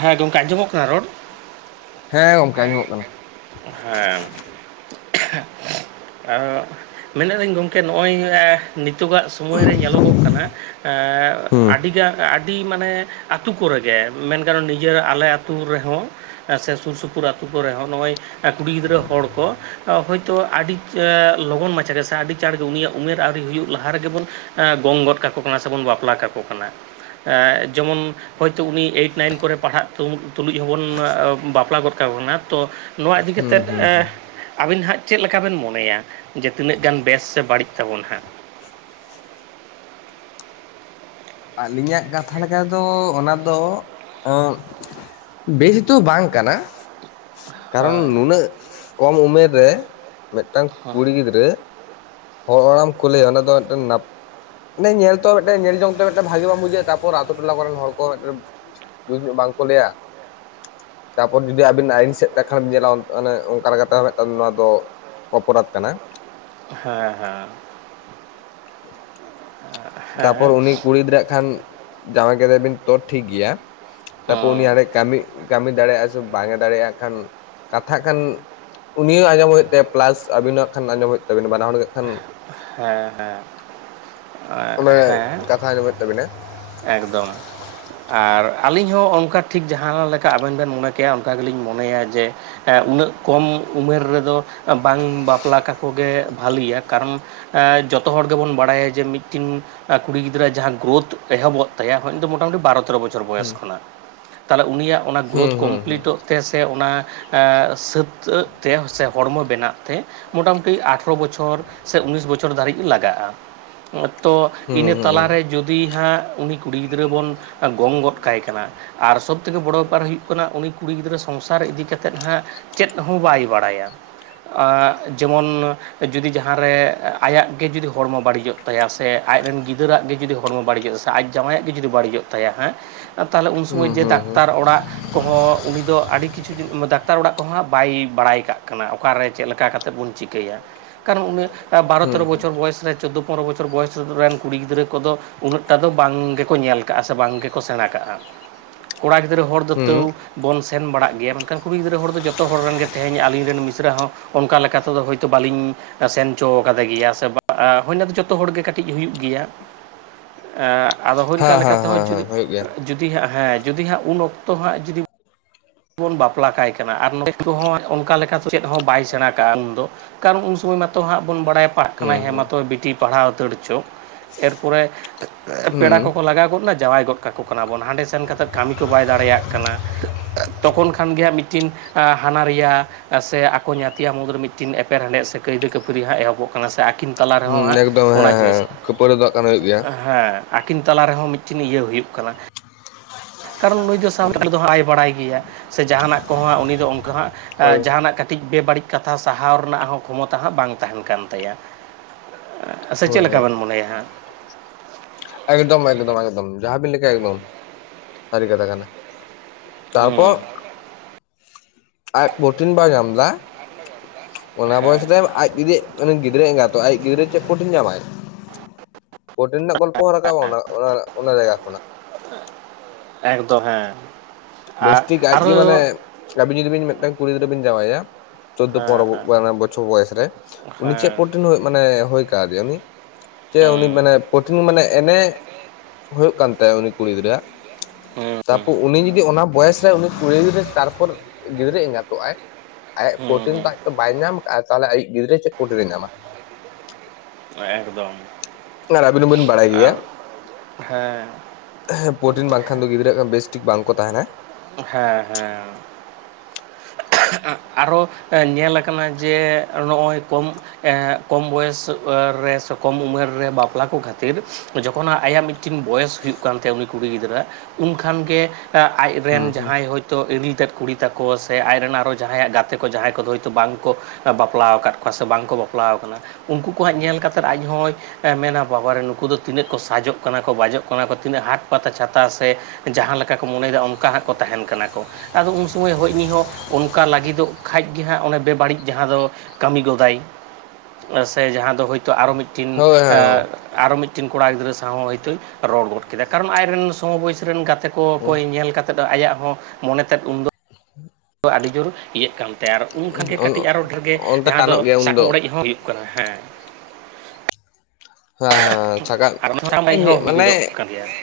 ᱦᱮᱸ, ᱜᱚᱝᱠᱮ ᱟᱸᱡᱚᱢᱚᱜ ᱠᱟᱱᱟ ᱨᱚᱲ? ᱦᱮᱸ ᱜᱳᱢᱠᱮ ᱟᱡᱚᱢᱚᱜ ᱠᱟᱱᱟ᱾ ᱦᱮᱸ, ᱢᱮᱱᱮᱫᱟᱞᱤᱧ ᱜᱚᱝᱠᱮ ᱱᱚᱜᱼᱚᱭ ᱮᱸᱼᱼ ᱱᱤᱛᱚᱜᱟᱜ ᱥᱚᱢᱚᱭ ᱨᱮ ᱧᱮᱞᱚᱜᱚᱜ ᱠᱟᱱᱟ ᱦᱩᱸ᱾ ᱟᱹᱰᱤᱜᱟᱱ ᱟᱹᱰᱤ ᱢᱟᱱᱮᱼᱼ ᱟᱛᱩ ᱠᱚᱨᱮᱜᱮ ᱢᱮᱱᱠᱷᱟᱱ ᱱᱤᱡᱮᱨ ᱟᱞᱮ ᱟᱛᱳ ᱨᱮᱦᱚᱸ, ᱥᱮ ᱥᱩᱨ ᱥᱩᱯᱩᱨ ᱟᱹᱛᱩ ᱠᱚᱨᱮ ᱦᱚᱸ ᱱᱚᱜᱼᱚᱭ ᱠᱩᱲᱤ ᱜᱤᱫᱽᱨᱟᱹ ᱦᱚᱲ ᱠᱚ, ᱦᱳᱭᱛᱳ ᱟᱹᱰᱤ ᱞᱚᱜᱚᱱ ᱢᱟᱪᱷᱟ ᱜᱮ ᱥᱮ ᱟᱹᱰᱤ ᱪᱟᱬ ᱜᱮ ᱩᱱᱤᱭᱟᱜ ᱩᱢᱮᱨ ᱟᱹᱣᱨᱤ ᱦᱩᱭᱩᱜ ᱞᱟᱦᱟ ᱨᱮᱜᱮ ᱵᱚᱱᱼᱼ ᱜᱚᱝ ᱜᱚᱫ ᱠᱟᱠᱚ ᱠᱟᱱᱟ ᱥᱮ ᱵᱚᱱ ᱵᱟᱯᱞᱟ ᱠᱟᱠᱚ ᱠᱟᱱᱟ ᱡᱮᱢᱚᱱ᱾ ᱦᱳᱭᱛᱳ ᱩᱱᱤ ᱮᱭᱤᱴ ᱱᱟᱭᱤᱱ ᱠᱚᱨᱮ ᱯᱟᱲᱦᱟᱜ ᱛᱩᱞᱩᱡ ᱦᱚᱸᱵᱚᱱ ᱵᱟᱯᱞᱟ ᱜᱚᱫ ᱠᱟᱠᱳ ᱠᱟᱱᱟ ᱛᱚᱼᱼ ᱱᱚᱣᱟ ᱤᱫᱤ ᱦᱩᱸ ᱠᱟᱛᱮᱫ ᱦᱩᱸ ᱮᱼᱼ ᱦᱩᱸ ᱟᱵᱤᱱ ᱦᱟᱸᱜ ᱪᱮᱫ ᱞᱮᱠᱟ ᱵᱤᱱ ᱢᱚᱱᱮᱭᱟ ᱡᱮ ᱛᱤᱱᱟᱹᱜ ᱜᱟᱱ ᱵᱮᱥ ᱥᱮ ᱵᱟᱹᱲᱤᱡ ᱛᱟᱵᱚᱱ ᱦᱟᱸᱜᱼᱼ ᱟᱹᱞᱤᱧᱟᱜ ᱠᱟᱛᱷᱟ ᱞᱮᱠᱟ ᱫᱚ ᱚᱱᱟ ᱫᱚᱼᱼ ᱵᱮᱥ ᱫᱚ ᱵᱟᱝ ᱠᱟᱱᱟ᱾ ᱠᱟᱨᱚᱱ ᱦᱳᱭ ᱱᱩᱱᱟᱹᱜ ᱠᱚᱢ ᱩᱢᱮᱨ ᱨᱮ ᱢᱤᱫᱴᱟᱱ ᱦᱳᱭ ᱠᱩᱲᱤ ᱜᱤᱫᱽᱨᱟᱹᱼᱼ ᱦᱚᱲ ᱚᱲᱟᱢ ᱮᱢ ᱠᱳᱞᱮᱭᱟ ᱚᱱᱟ ᱫᱚ ᱢᱤᱫᱴᱮᱱ ᱱᱟᱯ ᱢᱟᱱᱮ ᱧᱮᱞ ᱛᱚ ᱢᱤᱫᱴᱮᱱ ᱧᱮᱞ ᱡᱚᱝ, ᱧᱮᱞ ᱛᱮ ᱢᱤᱫᱴᱟᱹᱝ ᱵᱷᱟᱜᱤ ᱵᱟᱝ ᱵᱩᱡᱷᱟᱹᱜᱼᱟ ᱛᱟᱨᱯᱚᱨ ᱟᱛᱳ ᱴᱚᱞᱟ ᱠᱚᱨᱮᱱ ᱦᱚᱲ ᱠᱚ ᱢᱤᱫᱮᱱ ᱡᱩᱛ ᱧᱚᱜ ᱵᱟᱝᱠᱚ ᱞᱟᱹᱭᱟ᱾ ᱛᱟᱨᱯᱚᱨ ᱡᱩᱫᱤ ᱟᱵᱤᱱ ᱟᱹᱭᱤᱱ ᱥᱮᱫ ᱛᱮ ᱠᱷᱟᱱ ᱵᱤᱱ ᱧᱮᱞᱟ ᱮ ᱚᱱᱠᱟ ᱞᱮᱠᱟᱛᱮᱴ ᱱᱚᱣᱟ ᱫᱚ᱾ ᱚᱯᱚᱨᱟᱫᱷ ᱠᱟᱱᱟ᱾ ᱦᱮᱸ ᱦᱮᱸ᱾ ᱦᱮᱸ ᱛᱟᱯᱚᱨ ᱩᱱᱤ ᱠᱩᱲᱤᱜᱤᱫᱽᱨᱟᱹ ᱠᱷᱟᱱ ᱡᱟᱶᱟᱭ ᱠᱮᱫᱮ ᱵᱤᱱ ᱛᱚ ᱴᱷᱤᱠ ᱜᱮᱭᱟ᱾ ᱛᱟᱯᱚᱨ ᱩᱱᱤ ᱦᱩᱸ ᱦᱮ ᱠᱟᱹᱢᱤ ᱠᱟᱹᱢᱤ ᱫᱟᱲᱮᱭᱟᱜᱼᱟ ᱥᱮ ᱵᱟᱝ ᱮ ᱫᱟᱲᱮᱭᱟᱜᱼᱟ ᱠᱷᱟᱱ ᱠᱟᱛᱷᱟᱜ ᱠᱷᱟᱱ᱾ ᱩᱱᱤᱭ ᱦᱚᱸ ᱟᱸᱡᱚᱢ ᱦᱳᱭᱳᱜ ᱛᱟᱭᱟ ᱯᱞᱟᱥ ᱟᱵᱤᱱᱟᱜ ᱠᱷᱟᱱ ᱟᱸᱡᱚᱢ ᱦᱩᱭᱩᱜ ᱛᱟᱵᱤᱱᱟ ᱵᱟᱱᱟ ᱦᱚᱲ ᱜᱮ᱾ ᱠᱷᱟᱱ ᱦᱮᱸ ᱦᱮᱸ ᱚᱱᱮ ᱦᱮᱸ᱾ ᱠᱟᱛᱷᱟ ᱟᱸᱡᱚᱢ ᱦᱩᱭᱩᱜ ᱛᱟᱵᱤᱱᱟ ᱮᱠᱫᱚᱢ᱾ ᱟᱨ ᱟᱹᱞᱤᱧ ᱦᱚᱸ ᱚᱱᱠᱟ ᱴᱷᱤᱠ ᱡᱟᱦᱟᱸ ᱞᱮᱠᱟ ᱟᱵᱮᱱ ᱵᱮᱱ ᱢᱚᱱᱮ ᱠᱮᱜᱭᱟ ᱚᱱᱠᱟ ᱜᱮᱞᱤᱧ ᱢᱚᱱᱮᱭᱟ ᱡᱮᱼᱼ ᱩᱱᱟᱹᱜ ᱠᱚᱢ ᱩᱢᱮᱨ ᱨᱮᱫᱚ ᱵᱟᱝ ᱵᱟᱯᱞᱟ ᱠᱟᱠᱚ ᱜᱮ ᱵᱷᱟᱹᱞᱤᱭᱟ ᱠᱟᱨᱚᱱᱼᱼ ᱡᱚᱛᱚ ᱦᱚᱲ ᱜᱮᱵᱚᱱ ᱵᱟᱲᱟᱭᱟ ᱡᱮ ᱢᱤᱫᱴᱤᱱᱼᱼ ᱟᱨ ᱠᱩᱲᱤ ᱜᱤᱫᱽᱨᱟᱹ ᱡᱟᱦᱟᱸ ᱜᱳᱛᱷ ᱮᱦᱚᱵᱚᱜ ᱛᱟᱭᱟ ᱢᱚᱴᱟᱢᱩᱴᱤ ᱵᱟᱨ ᱛᱮᱨᱚ ᱵᱚᱪᱷᱚᱨ᱾ ᱵᱚᱪᱷᱚᱨ ᱵᱚᱭᱚᱥ ᱠᱷᱚᱱᱟᱜ ᱛᱟᱦᱚᱞᱮ ᱩᱱᱤᱭᱟᱜ ᱚᱱᱟ ᱦᱩᱸ ᱜᱨᱳᱛᱷ ᱦᱩᱸ ᱦᱩᱸ ᱠᱚᱢᱯᱞᱤᱴᱚᱜᱼᱼ ᱛᱮ ᱥᱮ ᱚᱱᱟ ᱥᱟᱹᱛᱟᱹᱜ ᱛᱮ ᱥᱮ ᱦᱚᱲᱢᱚ ᱵᱮᱱᱟᱜ ᱛᱮ ᱢᱚᱴᱟᱢᱩᱴᱤ ᱟᱴᱼᱼ ᱟᱴᱷᱨᱚ ᱵᱚᱪᱷᱚᱨ ᱥᱮ ᱩᱱᱤᱥ ᱵᱚᱪᱷᱚᱨ ᱫᱷᱟᱹᱨᱤᱡ ᱞᱟᱜᱟᱜᱼᱟ᱾ ᱛᱚ ᱦᱩᱸ ᱤᱱᱟᱹ ᱦᱩᱸ ᱛᱟᱞᱟᱨᱮ ᱡᱩᱫᱤ ᱦᱟᱸᱜ ᱩᱱᱤ ᱠᱩᱲᱤ ᱜᱤᱫᱽᱨᱟᱹ ᱵᱚᱱ᱾ ᱜᱚᱝ ᱜᱚᱫ ᱠᱟᱭ ᱠᱟᱱᱟ ᱟᱨ ᱥᱚᱵᱽ ᱛᱷᱮᱠᱮ ᱵᱚᱲᱚ ᱵᱮᱯᱟᱨ ᱦᱩᱭᱩᱜ ᱠᱟᱱᱟ ᱩᱱᱤᱼᱼ ᱠᱩᱲᱤ ᱜᱤᱫᱽᱨᱟᱹ ᱥᱚᱝᱥᱟᱨ ᱤᱫᱤ ᱠᱟᱛᱮᱫ ᱦᱟᱸᱜ ᱪᱮᱫ ᱦᱚᱸ ᱵᱟᱭ ᱵᱟᱲᱟᱭᱟ᱾ ᱟᱸᱜ ᱡᱮᱢᱚᱱᱼᱼ ᱡᱩᱫᱤ ᱡᱟᱦᱟᱸ ᱨᱮ ᱟᱭᱟᱜ ᱜᱮ ᱡᱩᱫᱤ ᱦᱚᱲᱢᱚ ᱵᱟᱹᱲᱤᱡᱚᱜ ᱛᱟᱭᱟ ᱥᱮ ᱟᱡᱨᱮᱱ ᱜᱤᱫᱽᱟᱹᱨᱟᱜ ᱜᱮ ᱡᱩᱫᱤ ᱦᱚᱲᱢᱚ ᱵᱟᱹᱲᱤᱡᱚᱜᱼᱟ ᱥᱮᱼᱼ ᱟᱡ ᱡᱟᱣᱟᱭᱟᱜ ᱜᱮ ᱡᱩᱫᱤ ᱵᱟᱹᱲᱤᱡᱚᱜ ᱦᱮᱸ ᱛᱟᱦᱚᱞᱮ ᱩᱱ ᱥᱚᱢᱚᱭ ᱡᱮ ᱦᱩᱸ ᱦᱩᱸ ᱰᱟᱠᱛᱟᱨ ᱚᱲᱟᱜᱼᱼ ᱠᱚᱦᱚᱸ ᱩᱱᱤ ᱫᱚ ᱟᱹᱰᱤ ᱠᱤᱪᱷᱩ ᱰᱟᱠᱛᱟᱨ ᱚᱲᱟᱜ ᱠᱚᱦᱟᱸᱜ ᱵᱟᱭ ᱵᱟᱲᱟᱭ ᱠᱟᱜ ᱠᱟᱱᱟ ᱚᱠᱟᱨᱮ ᱪᱮᱫ ᱞᱮᱠᱟ ᱠᱟᱛᱮᱫ ᱵᱚᱱᱼᱼ ᱪᱤᱠᱟᱹᱭᱟ ᱠᱟᱨᱚᱱ ᱩᱱᱤ ᱵᱟᱨᱚ ᱦᱩᱸ ᱛᱮᱨᱚ ᱦᱩᱸ ᱵᱚᱪᱚᱨ ᱵᱚᱭᱮᱥ ᱨᱮ ᱪᱳᱫᱫᱳᱼᱼ ᱯᱚᱱᱨᱚ ᱵᱚᱪᱷᱚᱨ ᱵᱚᱭᱮᱥᱨᱮ ᱨᱮᱱ ᱠᱩᱲᱤ ᱜᱤᱫᱽᱨᱟᱹ ᱠᱚᱫᱚ᱾ ᱩᱱᱟᱹᱜ ᱴᱟ ᱫᱚ ᱵᱟᱝ ᱜᱮᱠᱚ ᱧᱮᱞ ᱠᱟᱜᱼᱟ ᱥᱮ ᱵᱟᱝ ᱜᱮᱠᱚ ᱥᱮᱬᱟ ᱠᱟᱜᱼᱟ᱾ ᱠᱚᱲᱟ ᱜᱤᱫᱽᱨᱟᱹ ᱦᱚᱲ ᱦᱩᱸ ᱫᱚᱛᱟᱹᱣᱼᱼ ᱵᱚᱱ ᱥᱮᱱ ᱵᱟᱲᱟᱜ ᱜᱮᱭᱟ ᱢᱮᱱᱠᱷᱟᱱ ᱠᱩᱲᱤ ᱜᱤᱫᱽᱨᱟᱹ ᱦᱚᱲ ᱫᱚ ᱡᱚᱛᱚ ᱦᱚᱲ ᱨᱮᱱ ᱜᱮ ᱛᱮᱦᱮᱧ ᱟᱹᱞᱤᱧ ᱨᱮᱱ ᱢᱤᱥᱨᱟ ᱦᱚᱸᱼᱼ ᱚᱱᱠᱟ ᱞᱮᱠᱟ ᱛᱮᱫᱚ ᱦᱳᱭᱛᱳ ᱵᱟᱹᱞᱤᱧᱼᱼ ᱥᱮᱱ ᱦᱚᱪᱚ ᱠᱟᱫᱮ ᱜᱮᱭᱟ ᱥᱮ ᱦᱩᱭᱱᱟ ᱫᱚ ᱡᱚᱛᱚ ᱦᱚᱲᱜᱮ ᱠᱟᱹᱴᱤᱡ ᱦᱩᱭᱩᱜ ᱜᱮᱭᱟ᱾ ᱟᱫᱚ ᱦᱳᱭ ᱚᱱᱠᱟ ᱦᱮᱸ ᱞᱮᱠᱟ ᱦᱮᱸ ᱦᱮᱸ ᱦᱮᱸ ᱛᱮᱦᱚᱸᱩᱤ ᱦᱩᱭᱩᱜ ᱜᱮᱭᱟ ᱡᱩᱫᱤ ᱦᱟᱸᱜ ᱦᱮᱸ ᱡᱩᱫᱤ ᱦᱟᱸᱜ ᱩᱱ ᱚᱠᱛᱚ ᱦᱟᱸᱜ ᱡᱩᱫᱤ, ᱵᱚᱱ ᱵᱟᱯᱞᱟ ᱠᱟᱭ ᱠᱟᱱᱟ ᱟᱨ ᱱᱚᱛ ᱠᱚᱦᱚᱸ ᱚᱱᱠᱟ ᱞᱮᱠᱟ ᱞᱮᱠᱟᱛᱮ ᱪᱮᱫ ᱦᱚᱸ ᱵᱟᱭ ᱥᱮᱬᱟ ᱠᱟᱜᱼᱟ ᱩᱱᱫᱚ᱾ ᱠᱟᱨᱚᱱ ᱩᱱ ᱥᱚᱢᱚᱭ ᱢᱟᱛᱚ ᱦᱟᱸᱜ ᱵᱚᱱ ᱵᱟᱲᱟᱭ ᱯᱟᱲᱟᱜ ᱠᱟᱱᱟ ᱦᱩᱸ ᱦᱮᱸ ᱦᱩᱸ ᱢᱟᱛᱚ ᱵᱤᱴᱤ ᱯᱟᱲᱦᱟᱣ ᱩᱛᱟᱹᱲ ᱦᱚ ᱪᱚ᱾ ᱮᱨᱯᱚᱨᱮ [unintelligible] ᱦᱩᱸ ᱯᱮᱲᱟ ᱠᱚᱠᱚ ᱞᱟᱜᱟᱣ ᱜᱚᱫᱱᱟ ᱡᱟᱶᱟᱭ ᱜᱚᱫ ᱠᱟᱠᱚ ᱠᱟᱱᱟ ᱵᱚᱱ ᱦᱟᱸᱰᱮ ᱥᱮᱱ ᱠᱟᱛᱮᱫ ᱠᱟᱹᱢᱤ ᱠᱚ ᱵᱟᱭ ᱫᱟᱲᱮᱭᱟᱜ ᱠᱟᱱᱟ [unintelligible] ᱛᱚᱠᱷᱚᱱ ᱠᱷᱟᱱ ᱜᱮᱭᱟ ᱢᱤᱫᱴᱤᱱ ᱦᱟᱱᱟ ᱨᱮᱭᱟ ᱥᱮ ᱟᱠᱚ ᱧᱟᱛᱭᱟᱜ ᱢᱩᱫᱽᱨᱮ ᱢᱤᱫᱴᱤᱱ ᱮᱯᱮᱨᱦᱮᱰᱮᱫ ᱥᱮ ᱠᱟᱹᱭᱫᱟᱹ ᱠᱟᱹᱯᱟᱹᱨᱤ ᱦᱟᱸᱜ ᱮᱦᱚᱵᱚᱜ ᱠᱟᱱᱟ ᱥᱮ ᱟᱹᱠᱤᱱ᱾ ᱛᱟᱞᱟ ᱦᱩᱸ ᱨᱮᱦᱚᱸ ᱦᱟᱸᱜ ᱮᱠᱫᱚᱢ ᱚᱱᱟ ᱦᱮᱸ ᱦᱮᱸ ᱡᱤᱱᱤᱥ ᱠᱷᱟᱹᱯᱟᱹᱨᱤ ᱫᱚ ᱦᱟᱸᱜ ᱠᱷᱟᱱ ᱦᱩᱭᱩᱜ ᱜᱮᱭᱟ ᱦᱮᱸ ᱟᱹᱠᱤᱱ ᱛᱟᱞᱟ ᱨᱮᱦᱚᱸ ᱢᱤᱫᱴᱤᱱ ᱤᱭᱟᱹ ᱦᱩᱭᱩᱜ ᱠᱟᱱᱟ᱾ ᱠᱟᱨᱚᱱ ᱱᱩᱭ ᱫᱚ ᱥᱟᱶ ᱦᱩᱸ [unintelligible] ᱫᱚ ᱟᱭ ᱵᱟᱲᱟᱭ ᱜᱮᱭᱟ ᱥᱮ ᱡᱟᱦᱟᱱᱟᱜ ᱠᱚᱦᱟᱸᱜ ᱩᱱᱤ ᱫᱚ ᱚᱱᱠᱟ ᱦᱟᱸᱜ᱾ ᱦᱳᱭ ᱡᱟᱦᱟᱱᱟᱜ ᱠᱟᱹᱴᱤᱡ ᱵᱮᱵᱟᱹᱲᱤᱡ ᱠᱟᱛᱷᱟ ᱥᱟᱦᱟᱣ ᱨᱮᱱᱟᱜ ᱦᱚᱸ ᱠᱷᱚᱢᱚᱛᱟ ᱦᱚᱜ ᱵᱟᱝ ᱛᱟᱦᱮᱱ ᱠᱟᱱ ᱛᱟᱭᱟ᱾ ᱟᱪᱪᱷᱟ ᱦᱳᱭ ᱪᱮᱫ ᱞᱮᱠᱟ ᱦᱳᱭ ᱵᱮᱱ ᱢᱚᱱᱮᱭᱟ ᱦᱟᱸᱜ? ᱮᱠᱫᱚᱢ ᱮᱠᱫᱚᱢ ᱮᱠᱫᱚᱢ ᱡᱟᱦᱟᱸᱵᱤᱱ ᱞᱮᱠᱟ ᱮᱠᱫᱚᱢ ᱥᱟᱹᱨᱤ ᱠᱟᱛᱷᱟ ᱠᱟᱱᱟ᱾ ᱛᱟᱨᱯᱚᱨ ᱦᱮᱸ [unintelligible] ᱟᱡ ᱵᱳᱴᱤᱱ ᱵᱟᱭ ᱧᱟᱢ ᱮᱫᱟ ᱚᱱᱟ ᱦᱮᱸ ᱵᱚᱭᱚᱥᱛᱮ ᱟᱡ ᱡᱩᱫᱤ ᱩᱱᱤ ᱜᱤᱫᱽᱨᱟᱹ ᱮᱸᱜᱟᱛᱜ ᱟᱡ ᱜᱤᱫᱽᱨᱟᱹ ᱪᱮᱫ ᱠᱳᱴᱤᱧ ᱧᱟᱢᱟᱭ᱾ ᱵᱳᱴᱤᱱ ᱨᱮᱱᱟᱜ ᱜᱚᱞᱯᱚ ᱦᱚᱸ ᱨᱟᱠᱟᱵᱟ ᱚᱱᱟ ᱚᱱᱟ [unintelligible] ᱡᱟᱭᱜᱟ ᱠᱷᱚᱱᱟᱜ ᱮᱠᱫᱚᱢ ᱦᱮᱸ᱾ ᱟᱨ ᱵᱮᱥᱴᱷᱤᱠ ᱟᱡᱜᱮ ᱢᱟᱱᱮ ᱟᱨᱚ ᱟᱵᱤᱱ ᱡᱩᱫᱤ ᱵᱤᱱ ᱢᱤᱫᱴᱮᱱ ᱠᱩᱲᱤ ᱜᱤᱫᱽᱨᱟᱹ ᱵᱤᱱ ᱡᱟᱶᱟᱭᱟ ᱪᱳᱫᱫᱳ ᱦᱮᱸ ᱯᱚᱱᱮᱨᱚ ᱦᱮᱸ ᱜᱟᱱ ᱵᱚᱪᱷᱚᱨ ᱵᱚᱭᱮᱥ ᱨᱮ ᱩᱱᱤ ᱪᱮᱫ ᱦᱮᱸ ᱯᱨᱚᱴᱤᱱ ᱢᱟᱱᱮ ᱦᱳᱭ ᱠᱟᱫᱮᱭᱟ ᱩᱱᱤ ᱡᱮ ᱩᱱᱤ ᱢᱟᱱᱮ ᱯᱨᱴᱷᱤᱱ ᱢᱟᱱᱮ ᱮᱱᱮ ᱦᱩᱭᱩᱜ ᱠᱟᱱ ᱛᱟᱭᱟ ᱩᱱᱤ ᱠᱩᱲᱤ ᱜᱤᱫᱽᱨᱟᱹ ᱣᱟᱜ ᱦᱮᱸ ᱛᱟᱯᱚᱨ ᱩᱱᱤ ᱡᱩᱫᱤ ᱚᱱᱟ ᱵᱚᱭᱮᱥ ᱨᱮ ᱩᱱᱤ ᱠᱩᱲᱤ ᱜᱤᱫᱽᱨᱟᱹ ᱛᱟᱨᱯᱚᱨ ᱜᱤᱫᱽᱨᱟᱹ ᱮᱸᱜᱟᱛ ᱚᱜᱟᱭ ᱟᱭᱟᱜ ᱦᱮᱸ ᱯᱨᱚᱴᱤᱱ ᱦᱮᱸ ᱛᱚ ᱟᱡ ᱛᱚ ᱵᱟᱭ ᱧᱟᱢ ᱠᱟᱜᱟ ᱛᱟᱦᱚᱞᱮ ᱟᱭᱤᱡ ᱜᱤᱫᱽᱨᱟᱹ ᱪᱮᱫ ᱯᱨᱳᱴᱤ ᱮ ᱧᱟᱢᱟ? ᱮᱠᱫᱚᱢ ᱟᱨ ᱟᱹᱵᱤᱱ ᱦᱚᱸ ᱵᱤᱱ ᱵᱟᱲᱟᱭ ᱜᱮᱭᱟ, ᱟᱨ ᱦᱮᱸ ᱦᱮᱸ ᱯᱨᱳᱚᱴᱤᱱ ᱵᱟᱝᱠᱷᱟᱱ ᱫᱚ ᱜᱤᱫᱽᱨᱟᱹ ᱦᱟᱜ ᱠᱷᱟᱱ ᱵᱮᱥᱴᱷᱤᱠ ᱵᱟᱝ ᱠᱚ ᱛᱟᱦᱮᱱᱟ ᱾ ᱦᱮᱸ ᱦᱮᱸ ᱟᱨᱚ ᱧᱮᱞᱟᱠᱟᱱᱟ ᱡᱮ ᱱᱚᱜᱚᱭ ᱠᱚᱢ ᱠᱚᱢ ᱵᱚᱭᱮᱥ ᱨᱮ ᱥᱮ ᱠᱚᱢ ᱩᱢᱮᱨ ᱨᱮ ᱵᱟᱯᱞᱟ ᱠᱚ ᱠᱷᱟᱹᱛᱤᱨ ᱡᱚᱠᱷᱚᱱᱟᱜ ᱟᱭᱟᱜ ᱢᱤᱫᱴᱮᱱ ᱢᱤᱫᱴᱤᱱ ᱵᱚᱭᱮᱥ ᱦᱩᱭᱩᱜ ᱠᱟᱱ ᱛᱟᱭᱟ ᱩᱱᱤ ᱠᱩᱲᱤ ᱜᱤᱫᱽᱨᱟᱹ ᱩᱱ ᱠᱷᱟᱱ ᱜᱮ ᱟᱡ ᱦᱩᱸ ᱨᱮᱱ ᱦᱩᱸ ᱡᱟᱦᱟᱸᱭ ᱦᱳᱭ ᱛᱚ ᱤᱨᱤᱞᱛᱮᱫ ᱠᱩᱲᱤ ᱛᱟᱠᱚ ᱥᱮ ᱥᱮ ᱟᱡᱨᱮᱱ ᱟᱨᱚ ᱡᱟᱦᱟᱸ ᱭᱟᱜ ᱜᱟᱛᱮ ᱠᱚ ᱡᱟᱦᱟᱭ ᱠᱚᱫᱚ ᱦᱳᱭ ᱛᱚ ᱵᱟᱝ ᱠᱚ ᱵᱟᱯᱞᱟ ᱟᱠᱟᱫ ᱠᱚᱣᱟ ᱥᱮ ᱵᱟᱝ ᱠᱚ ᱵᱟᱯᱞᱟᱣ ᱟᱠᱟᱱᱟ ᱾ ᱩᱱᱠᱩ ᱠᱚᱣᱟᱜ ᱧᱮᱞ ᱠᱟᱛᱮᱫ ᱟᱡ ᱦᱚᱭ ᱢᱮᱱᱟ ᱵᱟᱵᱟ ᱨᱮ ᱱᱩᱠᱩ ᱫᱚ ᱛᱤᱱᱟᱹᱜ ᱠᱚ ᱥᱟᱡᱚᱜ ᱠᱟᱱᱟ ᱠᱚ ᱵᱟᱡᱚᱜ ᱠᱟᱱᱟ ᱠᱚ ᱛᱤᱱᱟᱹᱜ ᱦᱟᱴ ᱯᱟᱛᱟ ᱪᱷᱟᱛᱟ ᱥᱮ ᱡᱟᱦᱟᱸ ᱞᱮᱠᱟ ᱠᱚ ᱢᱚᱱᱮᱭᱟ ᱚᱱᱠᱟ ᱦᱟᱜ ᱠᱚ ᱛᱟᱦᱮᱱ ᱠᱟᱱᱟ ᱠᱚ ᱟᱫᱚ ᱩᱱ ᱥᱚᱢᱚᱭ ᱦᱟᱜ ᱩᱱᱤ ᱦᱚᱸ ᱚᱱᱠᱟ ᱞᱟᱜᱤᱫᱚᱜ ᱠᱷᱟᱱᱡ ᱜᱮ ᱦᱟᱜ ᱚᱱᱮ ᱵᱮᱵᱟᱹᱲᱤᱡ ᱡᱟᱦᱟᱸ ᱫᱚ ᱠᱟᱢᱤ ᱜᱚᱫᱟᱭ ᱾ ᱥᱮ ᱡᱟᱦᱟᱸ ᱫᱚ ᱦᱳᱭ ᱛᱚ ᱟᱨᱚ ᱢᱤᱫᱴᱤᱱ ᱦᱳᱭ ᱟᱨᱚ ᱢᱤᱫᱴᱤᱱ ᱠᱚᱲᱟ ᱜᱤᱫᱽᱨᱟᱹ ᱥᱟᱶ ᱦᱚᱸ ᱦᱚᱭ ᱛᱚᱭ ᱨᱚᱲ ᱜᱚᱫ ᱠᱮᱫᱟ ᱠᱟᱨᱚᱱ ᱟᱡᱨᱮᱱ ᱥᱚᱢ ᱵᱚᱭᱮᱥ ᱨᱮᱱ ᱜᱟᱛᱮ ᱠᱚ ᱠᱚᱭ ᱧᱮᱞ ᱠᱟᱛᱮ ᱟᱭᱟᱜ ᱦᱚᱸ ᱢᱚᱱᱮ ᱛᱮᱫ ᱟᱹᱰᱤ ᱡᱳᱨ ᱤᱭᱟᱹᱜ ᱠᱟᱱ ᱛᱟᱭᱟ ᱟᱨ ᱩᱱ ᱠᱷᱟᱱᱜᱮ ᱦᱳᱭ ᱠᱟᱹᱴᱤᱡ ᱟᱨᱚ ᱰᱷᱮᱨᱜᱮ ᱚᱱᱛᱮ ᱡᱟᱦᱟᱸ ᱫᱚ ᱴᱟᱱᱚᱜ ᱜᱮᱭᱟ ᱥᱟᱠᱟᱢ ᱩᱱᱫᱚ ᱚᱲᱮᱡ ᱦᱚᱸ ᱦᱩᱭᱩᱜ ᱠᱟᱱᱟ ᱦᱮᱸ᱾ ᱦᱮᱸ ᱦᱮᱸ ᱥᱟᱠᱟᱢ ᱟᱨ ᱚᱱᱟ ᱥᱟᱠᱟᱢ ᱚᱲᱮᱡ ᱦᱚᱸ [unintelligible] ᱦᱩᱭ ᱢᱟᱱᱮ ᱜᱚᱫᱚᱜ ᱠᱟᱱ ᱜᱮᱭᱟ [unintelligible]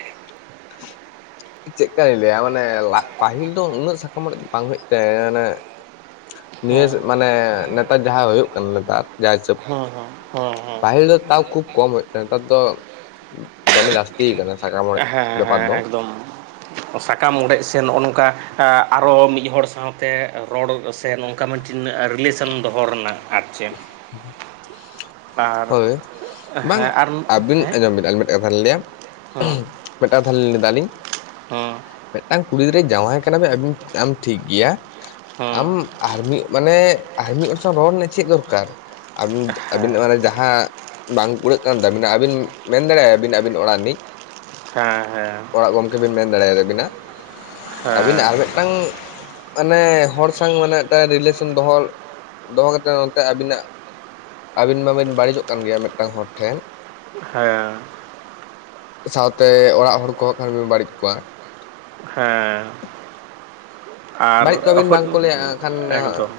ᱪᱮᱜᱠᱟᱭ ᱞᱟᱹᱭᱟ ᱢᱟᱱᱮ ᱯᱟᱹᱦᱤᱞ ᱫᱚ ᱩᱱᱟᱹᱜ ᱥᱟᱠᱟᱢ ᱚᱲᱮᱡ ᱫᱚ ᱵᱟᱝ ᱦᱩᱭᱩᱜ ᱛᱟᱦᱮᱜ ᱢᱟᱱᱮ ᱱᱮᱥ ᱦᱮᱸ ᱢᱟᱱᱮ ᱱᱮᱛᱟᱨ ᱡᱟᱦᱟᱸ ᱦᱩᱭᱩᱜ ᱠᱟᱱᱟ ᱱᱮᱛᱟᱨ ᱡᱟ ᱦᱤᱥᱟᱹᱵ ᱦᱮᱸ ᱦᱮᱸ ᱦᱮᱸ ᱯᱟᱹᱦᱤᱞ ᱫᱚ ᱛᱟᱣ ᱠᱷᱩᱵ ᱠᱚᱢ ᱦᱚᱭᱚᱜ ᱱᱮᱛᱟᱨ ᱫᱚ ᱫᱚᱢᱮ ᱡᱟᱹᱥᱛᱤ ᱭᱟᱠᱟᱱᱟ ᱥᱟᱠᱟᱢ ᱦᱮᱸ ᱦᱮᱸ ᱵᱮᱯᱟᱨ ᱦᱮᱸ ᱫᱚ ᱾ ᱮᱠᱫᱚᱢ ᱥᱟᱠᱟᱢ ᱚᱲᱮᱡ ᱥᱮ ᱱᱚᱜ-ᱚ ᱱᱚᱝᱠᱟ ᱟᱨᱚ ᱢᱤᱫ ᱦᱚᱲ ᱥᱟᱶᱛᱮ ᱨᱚᱲ ᱥᱮ ᱱᱚᱝᱠᱟ ᱢᱤᱫᱴᱤᱱ ᱨᱤᱞᱮᱥᱚᱱ ᱫᱚᱦᱚ ᱨᱮᱱᱟᱜ ᱟᱨ ᱪᱮᱫ, ᱦᱮᱸ [inaudible] ᱟᱨ ᱦᱳᱭ ᱵᱟᱝ ᱦᱮᱸ ᱟᱨ ᱦᱮᱸ ᱦᱮᱸ ᱦᱮᱸ ᱦᱮᱸ ᱦᱮᱸ ᱦᱮᱸ ᱦᱮᱸ ᱟᱹᱵᱤᱱ ᱟᱹᱡᱚᱢ ᱵᱤᱱ ᱟᱨ ᱢᱤᱫᱴᱮᱱ ᱠᱟᱛᱷᱟ ᱞᱤᱧ ᱞᱟᱹᱭᱟ ᱾ ᱢᱤᱫᱴᱟᱝ ᱠᱟᱛᱷᱟ ᱞᱤᱧ ᱞᱟᱹᱭ ᱫᱟ ᱟᱹᱞᱤᱧ ᱾ ᱦᱚᱸ ᱢᱤᱫᱴᱟᱝ ᱠᱩᱲᱤ ᱜᱤᱫᱽᱨᱟ ᱡᱟᱶᱟᱭ ᱟᱠᱟᱱᱟ ᱵᱮᱱ ᱟᱹᱵᱤᱱ ᱟᱢ ᱴᱷᱤᱠ ᱜᱮᱭᱟ ᱟᱢ ᱟᱨ ᱢᱤᱫ ᱢᱟᱱᱮ ᱟᱨ ᱢᱤᱫ ᱦᱚᱲ ᱥᱟᱶ ᱨᱚᱲ ᱨᱮᱱᱟᱜ ᱪᱮᱫ ᱫᱚᱨᱠᱟᱨ ᱟᱹᱵᱤᱱ ᱟᱹᱵᱤᱱᱟᱜ ᱢᱟᱱᱮ ᱡᱟᱦᱟ ᱦᱮᱸ ᱵᱟᱝ ᱠᱩᱲᱟᱹᱜ ᱠᱟᱱ ᱛᱟᱹᱵᱤᱱᱟ ᱟᱹᱵᱤᱱ ᱢᱮᱱ ᱫᱟᱲᱮᱭᱟᱜ-ᱟ ᱵᱤᱱ ᱟᱹᱵᱤᱱ ᱚᱲᱟᱜ ᱨᱤᱱᱤᱡ ᱚᱲᱟᱜ ᱜᱚᱝᱠᱮ ᱵᱤᱱ ᱢᱮᱱ ᱫᱟᱲᱮᱭᱟᱭ ᱛᱟᱹᱵᱤᱱᱟ ᱟᱹᱵᱤᱱᱟᱜ ᱟᱨ ᱢᱤᱫᱴᱟᱝ ᱢᱟᱱᱮ ᱦᱚᱲ ᱥᱟᱝ ᱢᱟᱱᱮ ᱢᱤᱫᱴᱟᱱ ᱨᱤᱞᱮᱥᱚᱱ ᱫᱚᱦᱚ ᱫᱚᱦᱚ ᱠᱟᱛᱮᱫ ᱱᱚᱛᱮ ᱟᱹᱵᱤᱱᱟᱜ ᱟᱹᱵᱤᱱ ᱢᱟᱹᱵᱤᱱ ᱵᱟᱹᱲᱤᱡᱚᱜ ᱠᱟᱱ ᱜᱮᱭᱟ ᱢᱤᱫᱴᱟᱝ ᱦᱚᱲ ᱴᱷᱮᱱ ᱦᱮᱸ ᱥᱟᱶᱛᱮ ᱚᱲᱟᱜ ᱦᱚᱲ ᱠᱚᱦᱚᱸ ᱠᱷᱟᱱ ᱵᱮᱱ ᱵᱟᱹᱲᱤᱡ ᱠᱚᱣᱟ ᱾ ᱦᱮᱸ ᱟᱨ ᱵᱟᱹᱲᱤᱡ ᱠᱚᱣᱟᱵᱤᱱ ᱚᱦᱚᱧ ᱵᱟᱝᱠᱚ ᱞᱟᱹᱭᱟ ᱠᱷᱟᱱ ᱮᱠᱫᱚᱢ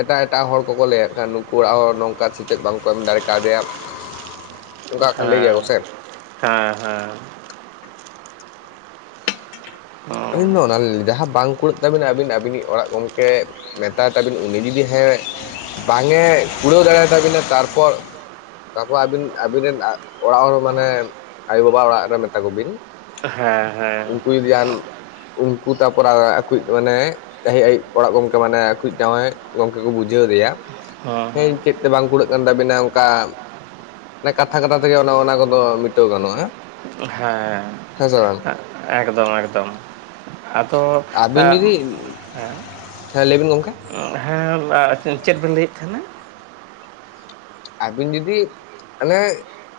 ᱮᱴᱟᱜ ᱮᱴᱟᱜ ᱦᱚᱲ ᱠᱚᱠᱚ ᱞᱟᱹᱭᱟᱜ ᱠᱟᱱ ᱱᱩᱠᱩ ᱚᱲᱟᱜ ᱦᱚᱲ ᱱᱚᱝᱠᱟ ᱥᱮᱪᱮᱫ ᱵᱟᱝ ᱠᱚ ᱮᱢ ᱫᱟᱲᱮ ᱠᱟᱣᱫᱮᱭᱟ ᱾ ᱦᱮᱸ ᱦᱮᱸ ᱦᱮᱸ ᱦᱚᱸ ᱟᱹᱞᱤᱧ ᱫᱚ ᱚᱱᱟᱞᱤᱧ ᱞᱟᱹᱭ ᱫᱟ ᱡᱟᱦᱟᱸ ᱵᱟᱝ ᱠᱩᱲᱟᱹᱜ ᱛᱟᱹᱵᱤᱱᱟ ᱟᱹᱵᱤᱱ ᱟᱹᱵᱤᱱᱤᱡ ᱚᱲᱟᱜ ᱜᱚᱢᱠᱮ ᱢᱮᱛᱟᱭ ᱛᱟᱹᱵᱤᱱ ᱩᱱᱤ ᱡᱩᱫᱤ ᱦᱮᱸ ᱵᱟᱝ ᱮ ᱠᱩᱲᱟᱹᱣ ᱫᱟᱲᱮᱭᱟ ᱛᱟᱹᱵᱤᱱᱟ ᱛᱟᱨᱯᱚᱨ ᱛᱟᱯᱚᱨ ᱟᱹᱵᱤᱱ ᱟᱹᱵᱤᱱ ᱨᱮᱱ ᱚᱲᱟᱜ ᱦᱚᱲ ᱢᱟᱱᱮ ᱟᱭᱳ ᱵᱟᱵᱟ ᱚᱲᱟᱜ ᱨᱮ ᱢᱮᱛᱟ ᱠᱚ ᱵᱤᱱ ᱦᱮᱸ ᱦᱮᱸ ᱤᱫᱟᱱ [inaudible] ᱩᱱᱠᱩ ᱛᱟᱯᱚᱨᱮ ᱟᱨ ᱟᱹᱠᱩᱭᱤᱡ ᱢᱟᱱᱮ, [unintelligible] ᱚᱲᱟᱜ ᱜᱚᱝᱠᱮ ᱢᱟᱱᱮ ᱟᱠᱚᱭᱤᱡ ᱡᱟᱶᱟᱭ ᱜᱚᱝᱠᱮ ᱠᱚ ᱵᱩᱡᱷᱟᱹᱣ ᱫᱮᱭᱟ ᱦᱮᱸᱧ ᱪᱮᱫ, ᱛᱮ‌ ᱵᱟᱝ ᱠᱩᱲᱟᱹᱜ ᱠᱟᱱ ᱛᱟᱹᱵᱤᱱᱟ ᱢᱟᱱᱮ ᱚᱱᱠᱟ ᱠᱟᱛᱷᱟ ᱠᱟᱛᱷᱟ ᱛᱮᱜᱮ ᱚᱱᱟ ᱠᱚᱫᱚ ᱢᱮᱴᱟᱹᱣ ᱜᱟᱱᱚᱜ-ᱟ᱾ ᱦᱮᱸ ᱮᱠᱫᱚᱢ ᱮᱠᱫᱚᱢ ᱟᱫᱚ ᱟᱹᱵᱤᱱ ᱦᱮᱸ ᱡᱩᱫᱤ ᱦᱮᱸ ᱞᱟᱹᱭ ᱵᱤᱱ ᱜᱚᱢᱠᱮ ᱦᱮᱸ ᱟᱪᱪᱷᱟ ᱪᱮᱫ ᱵᱮᱱ ᱞᱟᱹᱭᱮᱫ ᱛᱟᱦᱮᱱᱟ? ᱟᱹᱵᱤᱱ ᱡᱩᱫᱤ ᱢᱟᱱᱮ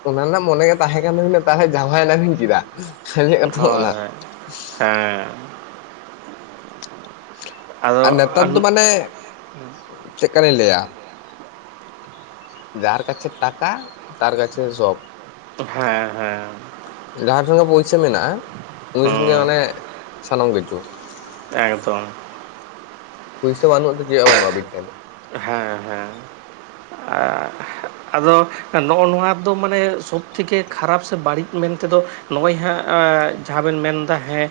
ᱚᱱᱟ ᱨᱮᱱᱟᱜ ᱢᱚᱱᱮ ᱜᱮ ᱛᱟᱦᱮᱸ ᱠᱟᱱ ᱛᱟᱹᱵᱤᱱᱟ ᱛᱟᱦᱚᱞᱮ ᱡᱟᱶᱟᱭᱮ ᱱᱟᱵᱤᱱ ᱪᱮᱫᱟᱜ, ᱥᱟᱨᱤ ᱱᱚ ᱦᱳᱭ, ᱦᱮᱸ, ᱠᱷᱟᱛᱟ ᱚᱱᱟ [inaudible] ᱟᱫᱚ ᱟᱨ ᱱᱮᱛᱟᱨ ᱫᱚ ᱢᱟᱱᱮ ᱪᱮᱫ ᱠᱟ ᱞᱤᱧ ᱞᱟᱹᱭᱟ ᱡᱟᱨ ᱠᱟᱪᱷᱮ ᱴᱟᱠᱟ ᱛᱟᱨ ᱠᱟᱪᱷᱮ ᱥᱚᱵ᱾ ᱦᱮᱸ ᱦᱮᱸ ᱡᱟᱦᱟᱸᱭ ᱴᱷᱮᱱ ᱜᱮ ᱯᱚᱭᱥᱟ ᱢᱮᱱᱟᱜ-ᱟ ᱩᱱᱤ ᱴᱷᱮᱱ ᱜᱮ ᱢᱟᱱᱮ ᱥᱟᱱᱟᱢ ᱠᱤᱪᱷᱩ᱾ ᱮᱠᱫᱚᱢ ᱯᱩᱭᱥᱟᱹ ᱵᱟᱹᱱᱩᱜ-ᱟ ᱛᱮ ᱪᱮᱫ ᱦᱚᱸ ᱵᱟᱹᱱᱩᱜ-ᱟ ᱟᱹᱵᱤᱱ ᱴᱷᱮᱱ᱾ ᱦᱮᱸ ᱦᱮᱸ ᱟᱜ ᱟᱫᱚ ᱱᱚᱜ-ᱚ ᱱᱚᱣᱟ ᱫᱚ ᱢᱟᱱᱮ ᱥᱚᱵ ᱛᱷᱮᱠᱮ ᱠᱷᱟᱨᱟᱯ ᱥᱮ ᱵᱟᱹᱲᱤᱡ ᱢᱮᱱ ᱛᱮᱫᱚ ᱱᱚᱜ-ᱚᱭ ᱦᱟᱸᱜ ᱡᱟᱦᱟᱸ ᱵᱮᱱ ᱢᱮᱱ ᱮᱫᱟ ᱦᱮᱸ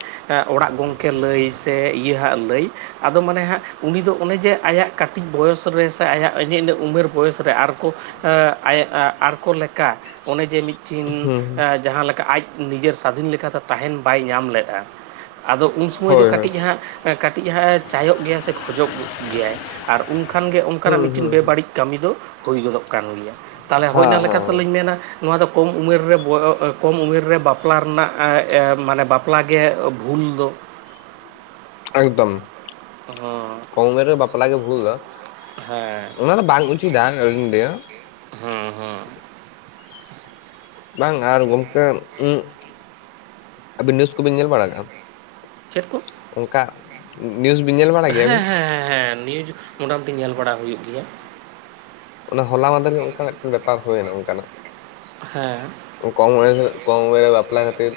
ᱚᱲᱟᱜ ᱜᱚᱝᱠᱮ ᱞᱟᱹᱭ ᱥᱮ ᱤᱹᱹ ᱤᱭᱟᱹ ᱦᱟᱸᱜ ᱞᱟᱹᱭ ᱟᱫᱚ ᱢᱟᱱᱮ ᱦᱟᱸᱜ ᱩᱱᱤ ᱫᱚ ᱚᱱᱮ ᱡᱮ ᱟᱭᱟᱜ ᱵᱚᱭᱚᱥ ᱨᱮ ᱥᱮ ᱟᱭᱟᱜ ᱤᱱᱟᱹ ᱤᱱᱟᱹ ᱩᱢᱮᱨ ᱵᱚᱭᱮᱥ ᱨᱮ ᱟᱨᱠᱚ ᱟᱹ ᱟᱭᱮ ᱟ ᱟᱨᱠᱚ ᱞᱮᱠᱟ ᱚᱱᱮ ᱡᱮ ᱢᱤᱫᱴᱤᱱ ᱦᱩᱸ ᱡᱟᱦᱟᱸ ᱞᱮᱠᱟ ᱟᱡ ᱱᱤᱡᱮᱨ ᱥᱟᱫᱷᱤᱱ ᱞᱮᱠᱟᱛᱮ ᱛᱟᱦᱮᱱ ᱵᱟᱭ ᱧᱟᱢ ᱞᱮᱫ-ᱟ ᱟᱫᱚ ᱩᱱ ᱥᱚᱢᱚᱭ ᱫᱚ ᱦᱳᱭ ᱦᱳᱭ ᱠᱟᱹᱴᱤᱡ ᱦᱟᱸᱜ ᱠᱟᱹᱴᱤᱡ ᱦᱟᱸᱜ ᱮ ᱪᱟᱭᱚᱜ ᱜᱮᱭᱟ ᱥᱮ ᱠᱷᱚᱡᱚᱜ ᱜᱮᱭᱟᱭ ᱟᱨ ᱩᱱ ᱠᱷᱟᱱᱜᱮ ᱦᱩᱸ ᱚᱱᱠᱟᱱᱟᱜ ᱢᱤᱫᱴᱤᱱ ᱦᱩᱸ ᱦᱩᱸ ᱵᱮᱵᱟᱹᱲᱤᱡ ᱠᱟᱹᱢᱤ ᱫᱚ ᱦᱳᱭ ᱜᱚᱫᱚᱜ ᱠᱟᱱ ᱜᱮᱭᱟ ᱛᱟᱦᱚᱞᱮ ᱦᱳᱭ ᱦᱮᱸ ᱚᱱᱟ ᱞᱮᱠᱟ ᱦᱮᱸ ᱛᱮᱞᱤᱧ ᱢᱮᱱᱟ ᱱᱚᱣᱟ ᱫᱚ ᱠᱚᱢ ᱩᱢᱮᱨ ᱨᱮ ᱵᱚᱭᱚ ᱠᱚᱢ ᱩᱢᱮᱨ ᱨᱮ ᱵᱟᱯᱞᱟ ᱨᱮᱱᱟᱜ ᱢᱟᱱᱮ ᱵᱟᱯᱞᱟᱜᱮ ᱵᱷᱩᱞ ᱫᱚ ᱾ ᱮᱠᱫᱚᱢ, ᱦᱚᱸ ᱠᱚᱢ ᱩᱢᱮᱨ ᱨᱮ ᱵᱟᱯᱞᱟ ᱜᱮ ᱵᱷᱩᱞ ᱫᱚ ᱦᱮᱸ ᱚᱱᱟ ᱫᱚ ᱵᱟᱝ ᱩᱪᱤᱛᱟ ᱟᱹᱞᱤᱧ ᱞᱮᱭᱟ ᱾ ᱦᱚᱸ ᱦᱚᱸ ᱵᱟᱝ ᱟᱨ ᱜᱚᱝᱠᱮ ᱟᱹᱵᱤᱱ ᱱᱤᱣᱩᱡ ᱠᱚᱵᱤᱱ ᱧᱮᱞ ᱵᱟᱲᱟ ᱠᱟᱜ-ᱟ? ᱪᱮᱫ ᱠᱚ? ᱚᱱᱠᱟ ᱱᱤᱭᱩᱡ ᱵᱤᱱ ᱧᱮᱞ ᱵᱟ ᱦᱮᱸ ᱦᱮᱸ ᱦᱮᱸ ᱦᱮᱸ ᱱᱤᱭᱩᱡ ᱢᱚᱴᱟ ᱢᱩᱴᱤ ᱧᱮᱞ ᱵᱟᱲᱟ ᱦᱩᱭᱩᱜ ᱜᱮᱭᱟ᱾ ᱚᱱᱟ ᱦᱚᱞᱟ ᱢᱟᱸᱫᱮᱨ ᱜᱮ ᱚᱱᱠᱟ ᱢᱤᱫᱴᱮᱱ ᱵᱮᱯᱟᱨ ᱦᱩᱭᱱᱟ ᱚᱱᱠᱟᱱᱟᱜ ᱾ ᱦᱮᱸ, ᱠᱚᱢ ᱵᱚᱭᱚᱥ ᱨᱮ ᱠᱚᱢ ᱵᱚᱭᱚᱨᱮ ᱵᱟᱯᱞᱟ ᱠᱟᱛᱮᱫ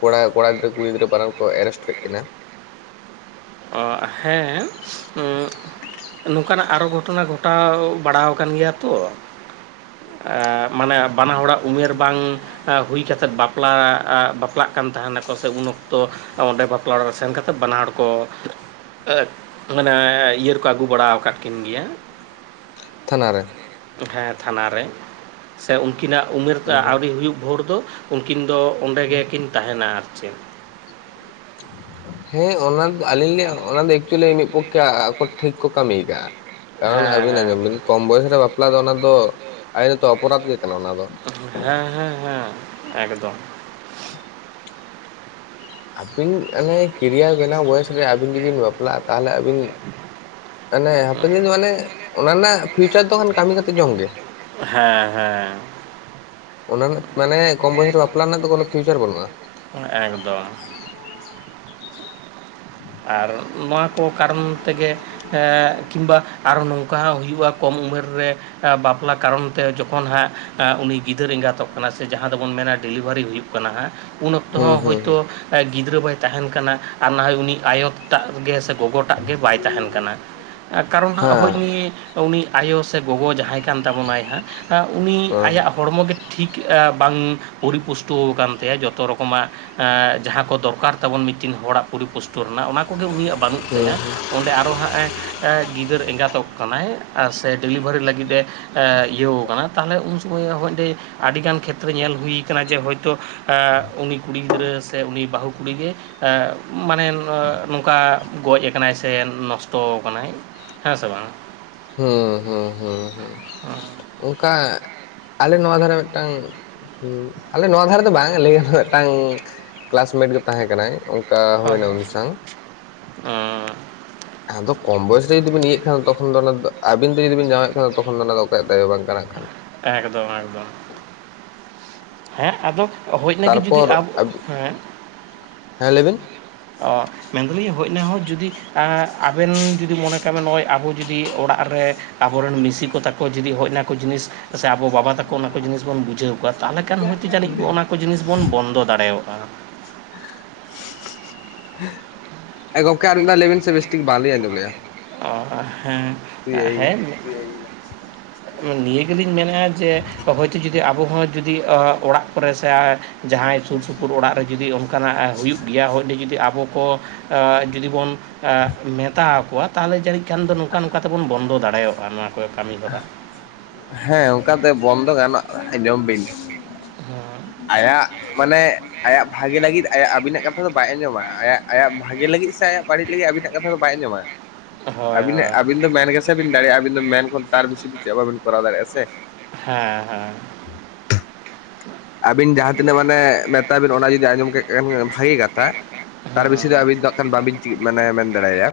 ᱠᱚᱲᱟ ᱠᱚᱲᱟ ᱜᱤᱫᱽᱟᱹ ᱠᱩᱤ ᱜᱤᱫᱽᱨ ᱵᱟᱱᱟᱨ ᱠᱚ ᱮᱨᱮᱥᱴ ᱠᱮᱫ ᱠᱤᱱᱟ ᱾ ᱚ ᱦᱮ ᱱᱚᱝᱠᱟᱱᱟᱜ ᱟᱨᱚ ᱜᱷᱚᱴᱚᱱᱟ ᱜᱷᱚᱴᱟᱣ ᱵᱟᱲᱟ ᱠᱟᱱ ᱜᱮᱭᱟ ᱛᱚ ᱾ ᱢᱟᱱᱮ ᱵᱟᱱᱟ ᱦᱚᱲᱟᱜ ᱩᱢᱮᱨ ᱵᱟᱝ ᱦᱩᱭ ᱠᱟᱛᱮᱫ ᱵᱟᱯ ᱵᱟᱯᱞᱟ ᱵᱟᱯᱞᱟᱜ ᱠᱟᱱ ᱛᱟᱦᱮᱱᱟᱠᱚ ᱥᱮ ᱩᱱ ᱚᱠᱛᱚ ᱚᱸᱰᱮ ᱵᱟᱯᱞᱟ ᱚᱲᱟᱜ ᱨᱮ ᱥᱮᱱ ᱠᱟᱛᱮ ᱵᱟᱱᱟ ᱦᱚᱲ ᱠᱚ ᱢᱟᱱᱮ ᱤᱭᱟᱹ ᱨᱮᱠᱚ ᱟᱹᱜᱩ ᱵᱟᱲᱟ ᱠᱟᱫ ᱠᱤᱱ ᱜᱮᱭᱟ᱾ ᱛᱷᱟᱱᱟ ᱨᱮ, ᱦᱮᱸ ᱛᱷᱟᱱᱟ ᱨᱮ ᱥᱮ ᱩᱱᱠᱤᱱᱟᱜ ᱩᱢᱮᱨ ᱟᱹᱣᱨᱤ ᱦᱳᱭᱩᱜ ᱵᱷᱳᱨ ᱫᱚ ᱩᱱᱠᱤᱱ ᱫᱚ ᱚᱸᱰᱮ ᱜᱮᱠᱤᱱ ᱛᱟᱦᱮᱱᱟ ᱟᱨ ᱪᱮᱫ ᱾ ᱦᱮᱸ ᱚᱱᱟ ᱫᱚ ᱟᱹᱞᱤᱧ ᱞᱤᱧ ᱚᱱᱟ ᱫᱚ ᱮᱠᱪᱩᱭᱮᱞᱤ ᱢᱤᱫ ᱯᱚᱠᱷᱮ ᱟᱠ ᱴᱷᱤᱠ ᱠᱚ ᱠᱟᱹᱢᱤᱭ ᱟᱠᱟᱜᱼᱟ ᱠᱟᱨᱚᱱ ᱦᱮᱸ ᱟᱹᱵᱤᱱ ᱦᱮᱸ ᱟᱸᱡᱚᱢ ᱵᱤᱱ, ᱠᱚᱢ ᱵᱚᱭᱮᱥ ᱨᱮ ᱵᱟᱯᱞᱟ ᱫᱚ ᱚᱱᱟ ᱫᱚ ᱟᱭᱤ ᱱᱚᱛᱚ ᱚᱯᱚᱨᱟᱫᱷᱚ ᱜᱮ ᱠᱟᱱᱟ ᱚᱱᱟ ᱫᱚ ᱾ ᱦᱮᱸ ᱦᱮᱸ ᱦᱮᱸ ᱮᱠᱫᱚᱢ ᱾ ᱟᱹᱵᱤᱱ ᱚᱱᱮ ᱠᱮᱨᱤᱭᱟᱨ ᱵᱮᱱᱟᱣ ᱵᱚᱭᱮᱥ ᱨᱮ ᱟᱹᱵᱤᱱ ᱡᱩᱫᱤ ᱵᱤᱱ ᱵᱟᱯᱞᱟᱜᱼᱟ ᱛᱟᱦᱚᱞᱮ ᱟᱹᱵᱤᱱ ᱢᱟᱱᱮ ᱦᱟᱯᱮᱱ ᱫᱤᱱ ᱢᱟᱱᱮ ᱚᱱᱟ ᱨᱮᱱᱟᱜ ᱯᱷᱤᱭᱩᱪᱟᱨ ᱫᱚ ᱠᱷᱟᱱ ᱠᱟᱹᱢᱤ ᱠᱟᱛᱮᱜ ᱡᱚᱢ ᱜᱮ ᱾ ᱦᱮᱸ ᱦᱮᱸ ᱚᱱᱟ ᱨᱮᱱᱟᱜ ᱢᱟᱱᱮ ᱠᱚᱢ ᱵᱚᱭᱮᱥ ᱨᱮ ᱵᱟᱯᱞᱟ ᱨᱮᱱᱟᱜ ᱫᱚ ᱠᱚᱱᱳ ᱯᱷᱤᱭᱩᱪᱟᱨ ᱵᱟᱹᱱᱩᱜᱼᱟ ᱾ ᱮᱠᱫᱚᱢ [inaudible] ᱟᱨ ᱱᱚᱣᱟ ᱠᱚ ᱠᱟᱨᱚᱱ ᱛᱮᱜᱮ, ᱦᱮᱸ ᱠᱤᱝᱵᱟ ᱟᱨᱚᱷᱚ ᱱᱚᱝᱠᱟ ᱦᱚᱸ ᱦᱩᱭᱩᱜᱼᱟ ᱠᱚᱢ ᱩᱢᱮᱨ ᱨᱮ, ᱵᱟᱯᱞᱟ ᱠᱟᱨᱚᱱ ᱛᱮ ᱡᱚᱠᱷᱚᱱ ᱦᱟᱸᱜ, ᱩᱱᱤ ᱜᱤᱫᱟᱹᱨ ᱮᱸᱜᱟᱛᱚᱜ ᱠᱟᱱᱟ ᱥᱮ ᱡᱟᱦᱟᱸ ᱫᱚᱵᱚᱱ ᱢᱮᱱᱟ ᱰᱮᱞᱤᱵᱷᱟᱨᱤ ᱦᱩᱭᱩᱜ ᱠᱟᱱᱟ ᱦᱟᱸᱜ, ᱩᱱ ᱚᱠᱛᱚ ᱦᱩᱸ ᱦᱚᱸ ᱦᱩᱸ ᱦᱚᱭᱛᱚ ᱦᱩᱸ ᱜᱤᱫᱽᱨᱟᱹ ᱵᱟᱭ ᱛᱟᱦᱮᱱ ᱠᱟᱱᱟ ᱟᱨ ᱱᱟᱦᱚᱭ ᱩᱱᱤ ᱟᱭᱳ ᱴᱟᱜ ᱜᱮ ᱥᱮ ᱜᱚᱜᱚ -ᱴᱟᱜ ᱜᱮ ᱵᱟᱭ ᱛᱟᱦᱮᱱ ᱠᱟᱱᱟ ᱠᱟᱨᱚᱱ ᱦᱮᱸ ᱦᱳᱭ ᱱᱤᱭᱟᱹ ᱩᱱᱤ ᱟᱭᱳ ᱥᱮ ᱜᱚᱜᱚ ᱡᱟᱦᱟᱸᱭ ᱠᱟᱱ ᱛᱟᱵᱚᱱᱟᱭ ᱦᱟᱸᱜ ᱩᱱᱤ ᱦᱮᱸ ᱟᱭᱟᱜ ᱦᱚᱲᱢᱚ ᱜᱮ, ᱴᱷᱤᱠ ᱵᱟᱝ ᱯᱚᱨᱤᱯᱩᱥᱴᱚ ᱟᱠᱟᱱ ᱛᱟᱭᱟ ᱡᱚᱛᱚ ᱨᱚᱠᱚᱢᱟᱜ ᱾ ᱮᱜᱸᱡᱟᱦᱟᱸ ᱠᱚ ᱫᱚᱨᱠᱟᱨ ᱛᱟᱵᱚᱱ ᱢᱤᱫᱴᱤᱱ ᱦᱚᱲᱟᱜ ᱯᱚᱨᱤᱯᱩᱥ -ᱴᱳ ᱨᱮᱱᱟᱜ ᱚᱱᱟ ᱠᱚᱜᱮ ᱩᱱᱤᱭᱟᱜ ᱵᱟᱹᱱᱩᱜ ᱛᱟᱭᱟ ᱚᱸᱰᱮ ᱟᱨᱚ ᱦᱟᱸᱜᱼᱮ ᱜᱤᱫᱟᱹᱨ ᱮᱸᱜᱟᱛᱚᱜ ᱠᱟᱱᱟᱭ᱾ ᱥᱮ ᱰᱮᱞᱤᱵᱷᱟᱨᱤ ᱞᱟᱹᱜᱤᱫ ᱮ ᱤᱭᱟᱹᱣ ᱠᱟᱱᱟ ᱛᱟᱦᱚᱞᱮ ᱩᱱ ᱥᱚᱢᱚᱭ ᱦᱚᱸ ᱟᱹᱰᱤ ᱜᱟᱱ ᱠᱷᱮᱛᱨᱮ ᱧᱮᱞ ᱦᱩᱭ ᱠᱟᱱᱟ ᱡᱮ ᱦᱚᱭᱛᱳ ᱮᱸ ᱩᱱᱤ ᱠᱩᱲᱤ ᱜᱤᱫᱽᱨᱟᱹ ᱥᱮ ᱩᱱᱤ ᱵᱟᱹᱦᱩ ᱠᱩᱲᱤ ᱜᱮ ᱮ ᱢᱟᱱᱮ ᱱᱚᱝᱠᱟ ᱜᱚᱡ ᱠᱟᱱᱟᱭ ᱥᱮ ᱱᱚᱥᱴᱚ ᱠᱟᱱᱟᱭ ᱦᱮᱸ ᱥᱮ ᱵᱟᱝ ᱦᱩᱸ ᱦᱩᱸ ᱦᱩᱸ ᱦᱩᱸ ᱚᱱᱠᱟ ᱟᱞᱮ ᱱᱚᱣᱟ ᱫᱷᱟᱨᱮ ᱢᱤᱫᱴᱟᱝ ᱦᱩᱸ ᱟᱞᱮ ᱱᱚᱣᱟ ᱫᱷᱟᱨᱮ ᱫᱚ ᱵᱟᱝ ᱟᱞᱤᱧ ᱨᱮᱱ ᱢᱤᱫᱴᱟᱝ ᱠᱮᱞᱟᱥᱢᱮᱴ ᱜᱮ ᱛᱟᱦᱮᱸ ᱠᱟᱱᱟᱭ᱾ ᱚᱱᱠᱟ ᱦᱳᱭᱱᱟ ᱩᱱᱤ ᱥᱟᱝ ᱦᱩᱸ ᱟᱫᱚ ᱠᱚᱢ ᱵᱚᱭᱮᱥ ᱛᱮ ᱡᱩᱫᱤ ᱵᱤᱱ ᱤᱭᱟᱹᱜ ᱠᱷᱟᱱ ᱛᱚᱠᱷᱚᱱ ᱫᱚ ᱚᱱᱟ ᱟᱵᱤᱱ ᱛᱮ ᱡᱩᱫᱤ ᱵᱤᱱ ᱡᱟᱶᱟᱸᱭᱚᱜ ᱠᱷᱟᱱ ᱛᱚᱠᱷᱚᱱ ᱫᱚ ᱚᱱᱟ ᱫᱚ ᱚᱠᱚᱭᱟᱜ ᱫᱟᱭᱤ ᱦᱚᱸ ᱵᱟᱝ ᱠᱟᱱᱟ ᱮᱠᱷᱟᱱ ᱮᱠᱫᱚᱢ ᱮᱠᱫᱚᱢ ᱦᱮᱸ ᱟᱫᱚ ᱦᱳᱭ ᱤᱱᱟ ᱜᱮ ᱡᱩᱫᱤ ᱛᱟᱨᱯᱚᱨ ᱟᱵᱚ ᱦᱮᱸ ᱦᱮᱸ ᱞᱟᱹᱭ ᱵᱤᱱ ᱚ ᱢᱮᱱᱫᱟᱞᱤᱧ ᱦᱳᱭ ᱤᱱᱟᱦᱚᱸ ᱡᱩᱫᱤ ᱮᱸ ᱟᱵᱮᱱ ᱡᱩᱫᱤ ᱢᱚᱱᱮ ᱠᱟᱱᱟ ᱱᱚᱜᱼᱚᱭ ᱟᱵᱚ ᱡᱩᱫᱤ ᱚᱲᱟᱜ ᱨᱮ ᱟᱵᱚᱨᱮᱱ ᱢᱤᱥᱤ ᱠᱚ ᱛᱟᱠᱚ ᱡᱩᱫᱤ ᱦᱚᱭ ᱚᱱᱟᱠᱚ ᱡᱤᱱᱤᱥ ᱠᱚᱥᱮ ᱟᱵᱚ ᱵᱟᱵᱟ ᱛᱟᱠᱚ ᱚᱱᱟ ᱠᱚ ᱡᱤᱱᱤᱥ ᱵᱚᱱ ᱵᱩᱡᱷᱟᱹᱣ ᱠᱚᱣᱟ ᱛᱟᱦᱚᱞᱮ ᱠᱷᱟᱱ ᱦᱳᱭᱛᱳ ᱡᱟᱹᱱᱤᱡ ᱚᱱᱟ ᱠᱚ ᱡᱤᱱᱤᱥ ᱵᱚᱱ ᱵᱚᱱᱫᱚ ᱫᱟᱲᱮᱭᱟᱜᱼᱟ᱾ ᱮᱸ ᱜᱚᱝᱠᱮ ᱟᱨ ᱢᱤᱫ ᱫᱷᱟᱣ ᱞᱟᱹᱭᱵᱤᱱ ᱥᱮ ᱵᱮᱥᱴᱷᱤᱠ ᱵᱟᱝᱞᱤᱧ ᱟᱸᱡᱚᱢ ᱞᱮᱜᱼᱟ᱾ ᱚᱦᱚ ᱦᱮᱸ ᱛᱩᱭ ᱮᱭ ᱦᱮᱡ ᱜᱮᱞᱟ ᱱᱤᱭᱟᱹ ᱜᱮᱞᱤᱧ ᱢᱮᱱᱮᱜᱼᱟ ᱡᱮ ᱦᱳᱭᱛᱚ ᱡᱩᱫᱤ ᱟᱵᱚ ᱦᱚᱸ ᱡᱩᱫᱤ ᱚᱲᱟᱜ ᱠᱚᱨᱮ ᱥᱮ ᱡᱟᱦᱟᱸᱭ ᱥᱩᱨᱥᱩᱯᱩᱨ ᱚᱲᱟᱜ ᱡᱩᱫᱤ ᱚᱱ ᱠᱟᱱᱟ ᱟᱸ ᱦᱩᱭᱩᱜ ᱜᱮᱭᱟ ᱦᱳᱭ ᱚᱱᱰᱮ ᱡᱩᱫᱤ ᱟᱵᱚ ᱠᱚ ᱡᱩᱫᱤ ᱵᱚᱱ ᱢᱮᱛᱟ ᱟᱠᱚᱣᱟ ᱛᱟᱦᱚᱞᱮ ᱡᱟᱱᱹᱤᱡ ᱠᱷᱟᱱ ᱫᱚ ᱱᱚᱝᱠᱟ ᱱᱚᱝᱠᱟ ᱛᱮᱵᱚᱱ ᱵᱚᱱᱫᱚ ᱫᱟᱲᱮᱭᱟᱜᱼᱟ ᱱᱚᱣᱟ ᱠᱚ ᱠᱟᱹᱢᱤ ᱦᱚᱨᱟ᱾ ᱦᱮᱸ ᱚᱱᱠᱟᱛᱮ ᱵᱚᱱᱫᱚ ᱜᱟᱱᱚᱜ ᱟᱸᱡᱚᱢ ᱵᱤᱱ ᱦᱚᱸ ᱟᱭᱟᱜ ᱢᱟᱱᱮ ᱟᱭᱟᱜ ᱵᱷᱟᱜᱮ ᱞᱟᱹᱜᱤᱫ ᱟᱭᱟᱜ ᱟᱵᱤᱱᱟᱜ ᱠᱟᱛᱷᱟ ᱫᱚ ᱵᱟᱭ ᱟᱸᱡᱚᱢᱟ᱾ ᱟᱭᱟᱜ ᱟᱭᱟᱜ ᱵᱷᱟᱜᱮ ᱞᱟᱹᱜᱤᱫ ᱥᱮ ᱟᱭᱟᱜ ᱵᱟᱹᱲᱤᱡ ᱞᱟᱹᱜᱤᱫ ᱟᱵᱤᱱᱟᱜ ᱠᱟᱛᱷᱟ ᱫᱚ ᱵᱟᱭ ᱟᱡᱚᱢᱟ᱾ ᱦᱳᱭ ᱟᱹᱵᱤᱱ ᱦᱳᱭ ᱟᱹᱵᱤᱱ ᱫᱚ ᱢᱮᱱ ᱜᱮᱥᱮ ᱵᱤᱱ ᱫᱟᱲᱮᱭᱟᱜᱼᱟ ᱟᱹᱵᱤᱱ ᱫᱚ ᱢᱮᱱ ᱠᱷᱚᱱ ᱛᱟᱨ ᱵᱤᱥᱤ ᱪᱮᱫ ᱵᱟᱵᱤᱱ ᱠᱚᱨᱟᱣ ᱫᱟᱲᱮᱭᱟᱜᱼᱟ ᱥᱮ᱾ ᱦᱮᱸ ᱦᱮᱸ᱾ ᱟᱵᱤᱱ ᱡᱟᱦᱟᱸ ᱛᱤᱱᱟᱹᱜ ᱢᱟᱱᱮ ᱢᱮᱛᱟ ᱵᱤᱱ ᱚᱱᱟ ᱡᱩᱫᱤ ᱟᱸᱡᱚᱢ ᱠᱮᱫ ᱠᱷᱟᱱ ᱵᱷᱟᱜᱤ ᱠᱟᱛᱷᱟ᱾ ᱛᱟᱨ ᱦᱮᱸ ᱵᱮᱥᱤ ᱫᱚ ᱟᱹᱵᱤᱱ ᱫᱚ ᱦᱟᱸᱜ ᱠᱷᱟᱱ ᱵᱟᱵᱤᱱ ᱢᱟᱱᱮ ᱢᱮᱱ ᱫᱟᱲᱮᱟᱭᱟ᱾